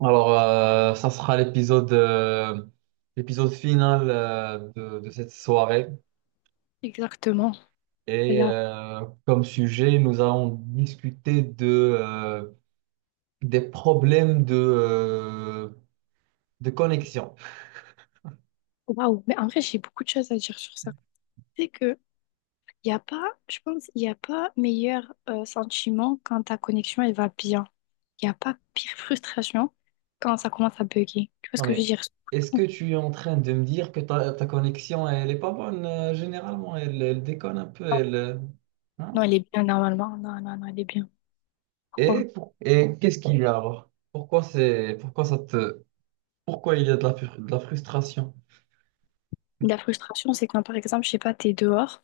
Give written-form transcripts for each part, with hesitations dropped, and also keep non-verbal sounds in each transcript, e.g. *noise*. Ça sera l'épisode final de cette soirée. Exactement. Là, Comme sujet, nous allons discuter euh, des problèmes de connexion. waouh. Mais en vrai, j'ai beaucoup de choses à dire sur ça. C'est que y a pas, je pense, il n'y a pas meilleur sentiment quand ta connexion elle va bien. Il n'y a pas pire frustration quand ça commence à bugger. Tu vois ce Non que je veux mais, dire? est-ce que tu es en train de me dire que ta connexion, elle est pas bonne généralement? Elle déconne un peu, elle... hein Non, elle est bien normalement. Non, non, non, elle est bien. Et, Pourquoi? pour- et qu'est-ce qu'il y a alors? Pourquoi ça te, pourquoi il y a de la frustration? La frustration, c'est quand par exemple, je sais pas, t'es dehors,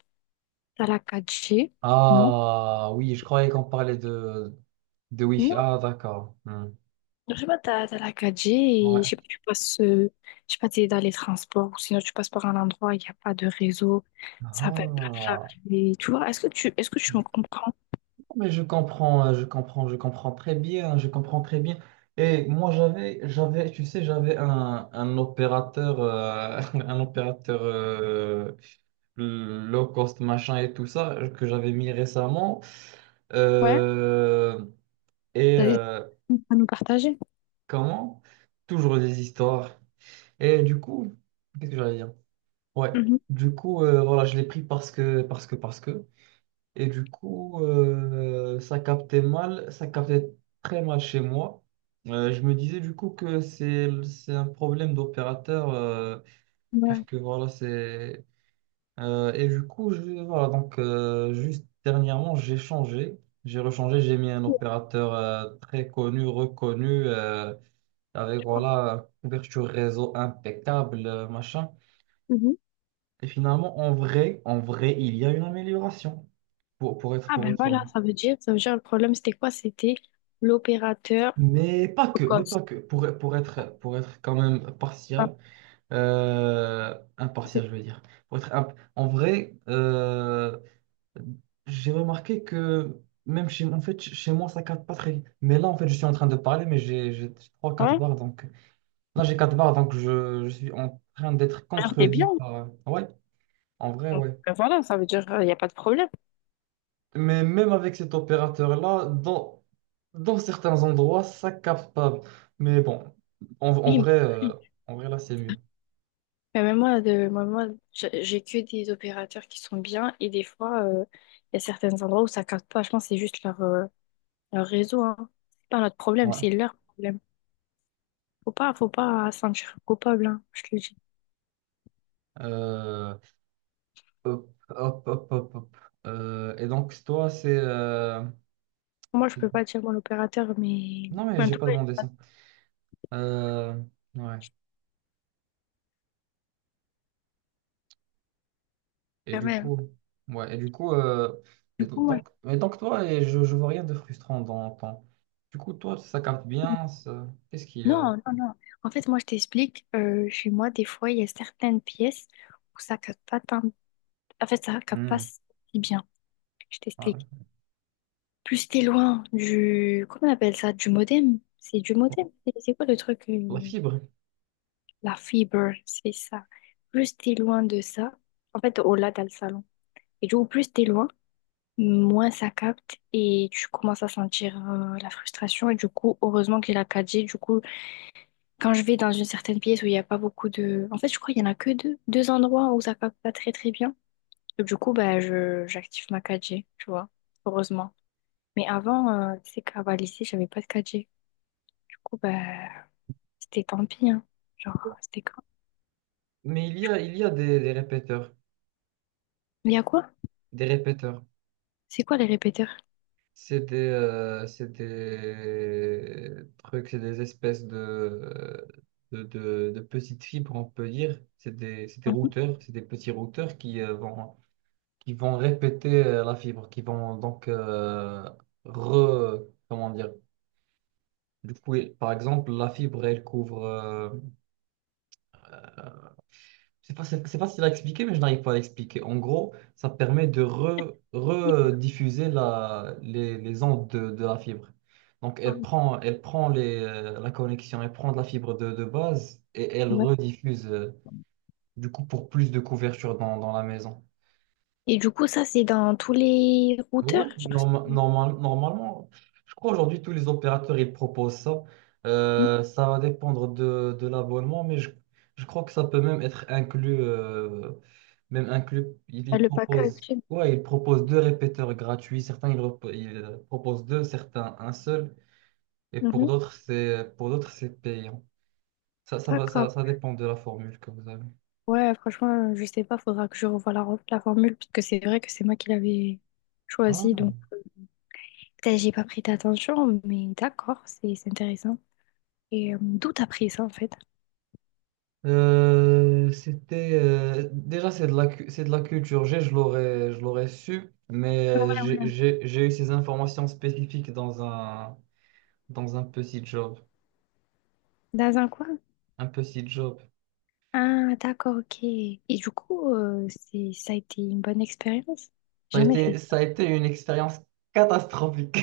t'as la 4G. Non. Ah oui, je croyais qu'on parlait de Wi-Fi. Ah d'accord. Hmm. Je sais pas, t'as la 4G Ouais. et je sais pas, tu passes, je sais pas, t'es dans les transports ou sinon tu passes par un endroit, il n'y a pas de réseau, ça va être pas Ah. chargé. Tu vois, est-ce que tu me comprends? Mais je comprends très bien, je comprends très bien. Et moi tu sais, j'avais un opérateur, *laughs* un opérateur low cost machin et tout ça que j'avais mis récemment. Ouais. Euh, et T'as des euh, trucs à nous partager? Comment? Toujours des histoires. Et du coup, qu'est-ce que j'allais dire? Ouais, Mhm. Voilà, je l'ai pris parce que. Et ça captait mal, ça captait très mal chez moi. Je me disais du coup que c'est un problème d'opérateur, Ouais. puisque voilà, c'est. Voilà, juste dernièrement, j'ai changé. J'ai rechangé, j'ai mis un opérateur très connu, reconnu, avec voilà, couverture réseau impeccable, machin. Mhm. Et finalement, en vrai, il y a une amélioration, Ah pour ben être voilà, honnête. Ça veut dire le problème c'était quoi? C'était l'opérateur low Mais pas cost. que. Pour être quand même Ah, impartial, je c'était- veux dire. Pour être imp- en vrai, J'ai remarqué que même chez, en fait, chez moi, ça capte pas très vite. Mais là, en fait, je suis en train de parler, mais j'ai trois, quatre barres. Donc, là, j'ai quatre barres, je suis en train d'être contredit par. Ouais, en vrai, ouais. ben voilà, pas de problème. Mais même avec cet opérateur-là, dans certains endroits, ça capte pas. Mais bon, en, en Oui, vrai, euh, mais en vrai, là, c'est mieux. mais même moi, de, moi, moi, j'ai que des opérateurs qui sont bien et des fois, il y a certains endroits où ça capte pas. Je pense que c'est juste leur, leur réseau, hein. C'est pas notre problème, Ouais. c'est leur problème. Faut pas se sentir coupable, hein, je te le dis. Euh, Hop, hop, hop, hop, hop. Euh, et donc, toi, c'est... euh, Moi, je peux bon. pas dire mon opérateur, mais... Non, mais mais en j'ai tout pas cas, demandé ça. Euh, ouais. Et quand du même. coup... Ouais, et du coup... et Du do- coup, moi. donc, et donc, toi, je vois rien de frustrant dans ton... Du coup, toi, ça capte bien. Qu'est-ce qu'il y a? Non, non, non. En fait, moi, je t'explique. Chez moi, des fois, il y a certaines pièces où ça capte pas tant. En fait, ça capte pas Hmm, si bien. Je voilà. t'explique. Plus t'es loin du. Comment on appelle ça? Du modem? C'est du modem? C'est quoi le truc? La fibre. La fibre, c'est ça. Plus t'es loin de ça. En fait, au-delà, t'as le salon. Et du coup, plus t'es loin, moins ça capte et tu commences à sentir la frustration. Et du coup, heureusement qu'il y a la 4G. Du coup, quand je vais dans une certaine pièce où il n'y a pas beaucoup de. En fait, je crois qu'il n'y en a que deux, deux endroits où ça capte pas très très bien. Et du coup, bah, j'active ma 4G, tu vois, heureusement. Mais avant, tu sais qu'à Valaisie, j'avais pas de 4G. Du coup, bah, c'était tant pis, hein. Genre, c'était quand? Mais il y a des répéteurs. Il y a quoi? Des répéteurs. C'est quoi les répéteurs? C'est c'est des trucs, c'est des espèces de petites fibres, on peut dire. C'est des routeurs, c'est des petits routeurs qui, qui vont répéter la fibre, qui vont donc re, comment dire. Du coup, par exemple, la fibre, elle couvre C'est pas, c'est pas facile à expliquer, mais je n'arrive pas à l'expliquer. En gros, ça permet de Mhm. rediffuser les ondes de la fibre. Donc, elle prend les, elle prend de la fibre de base et elle Ouais. rediffuse, pour plus de couverture dans la maison. Et du coup, ça, c'est dans tous les Oui, routeurs, genre. normalement, je crois aujourd'hui tous les opérateurs ils proposent ça. Ça va dépendre de l'abonnement, je crois que ça peut même être inclus, même inclus. Ils Ah, ils le proposent, packaging. ouais, ils proposent deux répéteurs gratuits. Certains ils proposent deux, certains un seul, et Mhm. Pour d'autres c'est payant. D'accord. Ça dépend de la formule que vous avez. Ouais, franchement, je sais pas, faudra que je revoie la, la formule, parce que c'est vrai que c'est moi qui l'avais choisie, Ah, donc peut-être j'ai pas prêté attention, mais d'accord, c'est intéressant. Et d'où t'as pris ça en fait? C'était déjà c'est de la c'est de la culture G, je l'aurais su, mais Ouais. J'ai eu ces informations spécifiques dans un petit job, Dans un coin? un petit job. Ah, d'accord, ok. Et du coup, c'est ça a été une bonne expérience? Jamais fait. Ça a été une expérience catastrophique.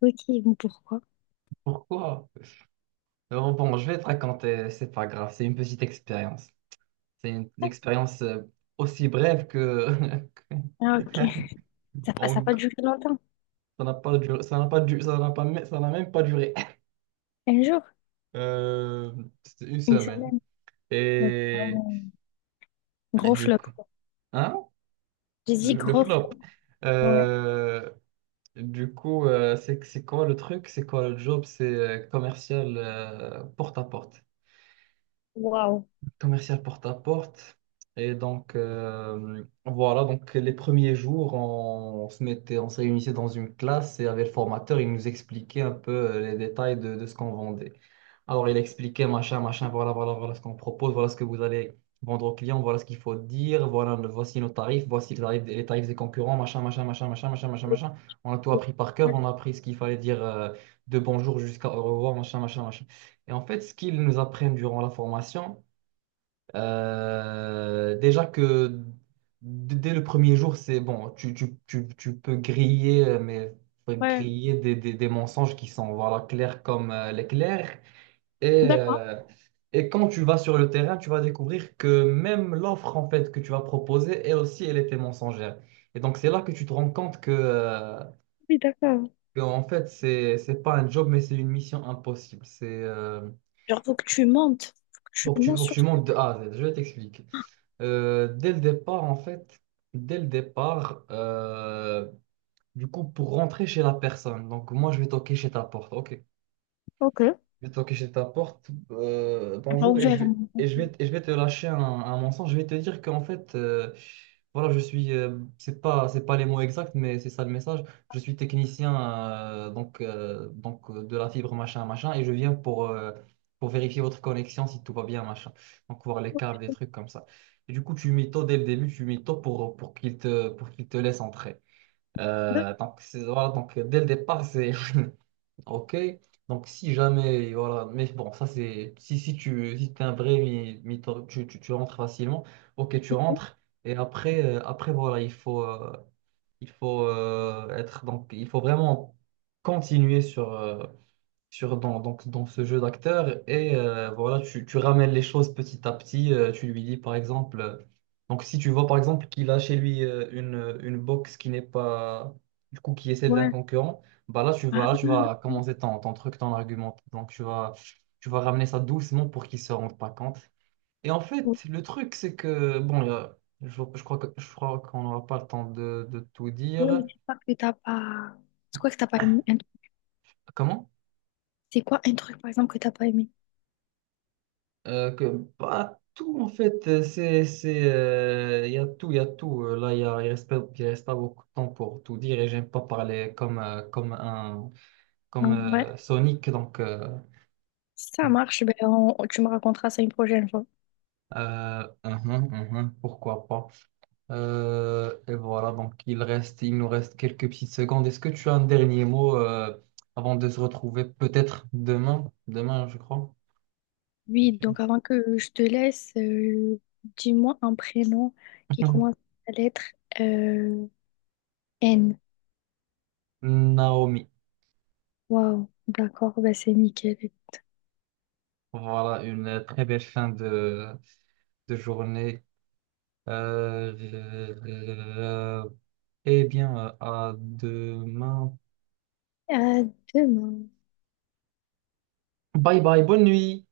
Ça. Ok, mais pourquoi? *laughs* Pourquoi? Alors, bon, je vais te raconter, c'est pas grave, c'est une petite expérience. C'est une expérience aussi brève que Ah, ok. *laughs* Ça a en- pas duré longtemps. ça n'a pas duré, ça n'a même pas duré. *laughs* Un jour? Euh, c'était une Une semaine. semaine? Ouais. Ah Et ouais. ah, Gros du flop, coup, quoi. hein? J'ai dit Le gros flop. flop, ouais. Euh, c'est quoi le truc? C'est quoi le job? C'est commercial porte à porte. Waouh. Commercial porte à porte. Et donc, voilà, donc les premiers jours, se mettait, on se réunissait dans une classe et avec le formateur, il nous expliquait un peu les détails de ce qu'on vendait. Alors, il expliquait, machin, machin, voilà ce qu'on propose, voilà ce que vous allez vendre au client, voilà ce qu'il faut dire, voilà, voici nos tarifs, voici les tarifs, des concurrents, machin, machin, machin, machin, machin, machin, machin. On a tout appris par cœur, on a appris ce qu'il fallait dire de bonjour jusqu'à au revoir, machin, machin, machin. Et en fait, ce qu'ils nous apprennent durant la formation, déjà que dès le premier jour, c'est bon, tu peux griller, mais Ouais, griller des mensonges qui sont, voilà, clairs comme l'éclair. Et, d'accord. euh, et quand tu vas sur le terrain, tu vas découvrir que même l'offre en fait que tu vas proposer, elle aussi, elle était mensongère. Et donc c'est là que tu te rends compte que, Oui, d'accord. En fait, c'est pas un job, mais c'est une mission impossible. C'est, Genre, faut que tu mentes. Faut que tu mens faut que sur tu ce. montes de A à Z. Je vais t'expliquer. Euh, dès le départ, en fait, dès le départ, du coup, pour rentrer chez la personne, donc moi, je vais toquer chez ta porte. Ok, Ok. Que je vais que je t'apporte. Euh, bonjour, et ouvert. Et je vais te lâcher un mensonge. Je vais te dire qu'en fait, voilà, je suis, c'est pas les mots exacts, mais c'est ça le message. Je suis technicien de la fibre machin machin, et je viens pour vérifier votre connexion si tout va bien machin. Donc voir les câbles, des trucs comme ça. Et du coup, tu mytho dès le début, tu mytho pour qu'il pour qu'il te laisse entrer. D'accord. Voilà, donc dès le départ, c'est. *laughs* Ok, donc si jamais, voilà, mais bon, ça c'est, si tu si t'es un vrai, tu rentres facilement, ok, tu rentres, et après, après voilà, il faut donc il faut vraiment continuer dans ce jeu d'acteur et voilà, tu ramènes les choses petit à petit. Euh, tu lui dis par exemple, donc si tu vois par exemple qu'il a chez lui une box qui n'est pas, du coup, qui est celle d'un Ouais. concurrent, bah là Ah, tu vas commencer ton truc, ton argument. Donc tu vas ramener ça doucement pour qu'il se rende pas compte. Et en ouais, fait, le truc c'est que, bon, je, je crois qu'on n'aura pas le temps de tout dire. mais c'est pas que t'as pas. C'est quoi que t'as pas aimé? Un-. Comment? C'est quoi un truc, par exemple, que t'as pas aimé? Euh, que, Bah, tout en fait, il y a tout, il y a tout. Là, il reste pas beaucoup de temps pour tout dire et j'aime pas parler comme, Ah, ouais. Sonic, donc, Ça marche, tu me raconteras ça une prochaine fois. Uhum, uhum, pourquoi pas. Et voilà, donc il reste, il nous reste quelques petites secondes. Est-ce que tu as un dernier mot, avant de se retrouver peut-être demain, demain, je crois. Oui, donc avant que je te laisse, dis-moi un prénom qui commence *laughs* par la lettre euh, N. Naomi. Waouh, d'accord, ben c'est nickel. Voilà, une très belle fin de journée. Euh, je- je- eh bien, à demain. À demain. Bye bye, bonne nuit.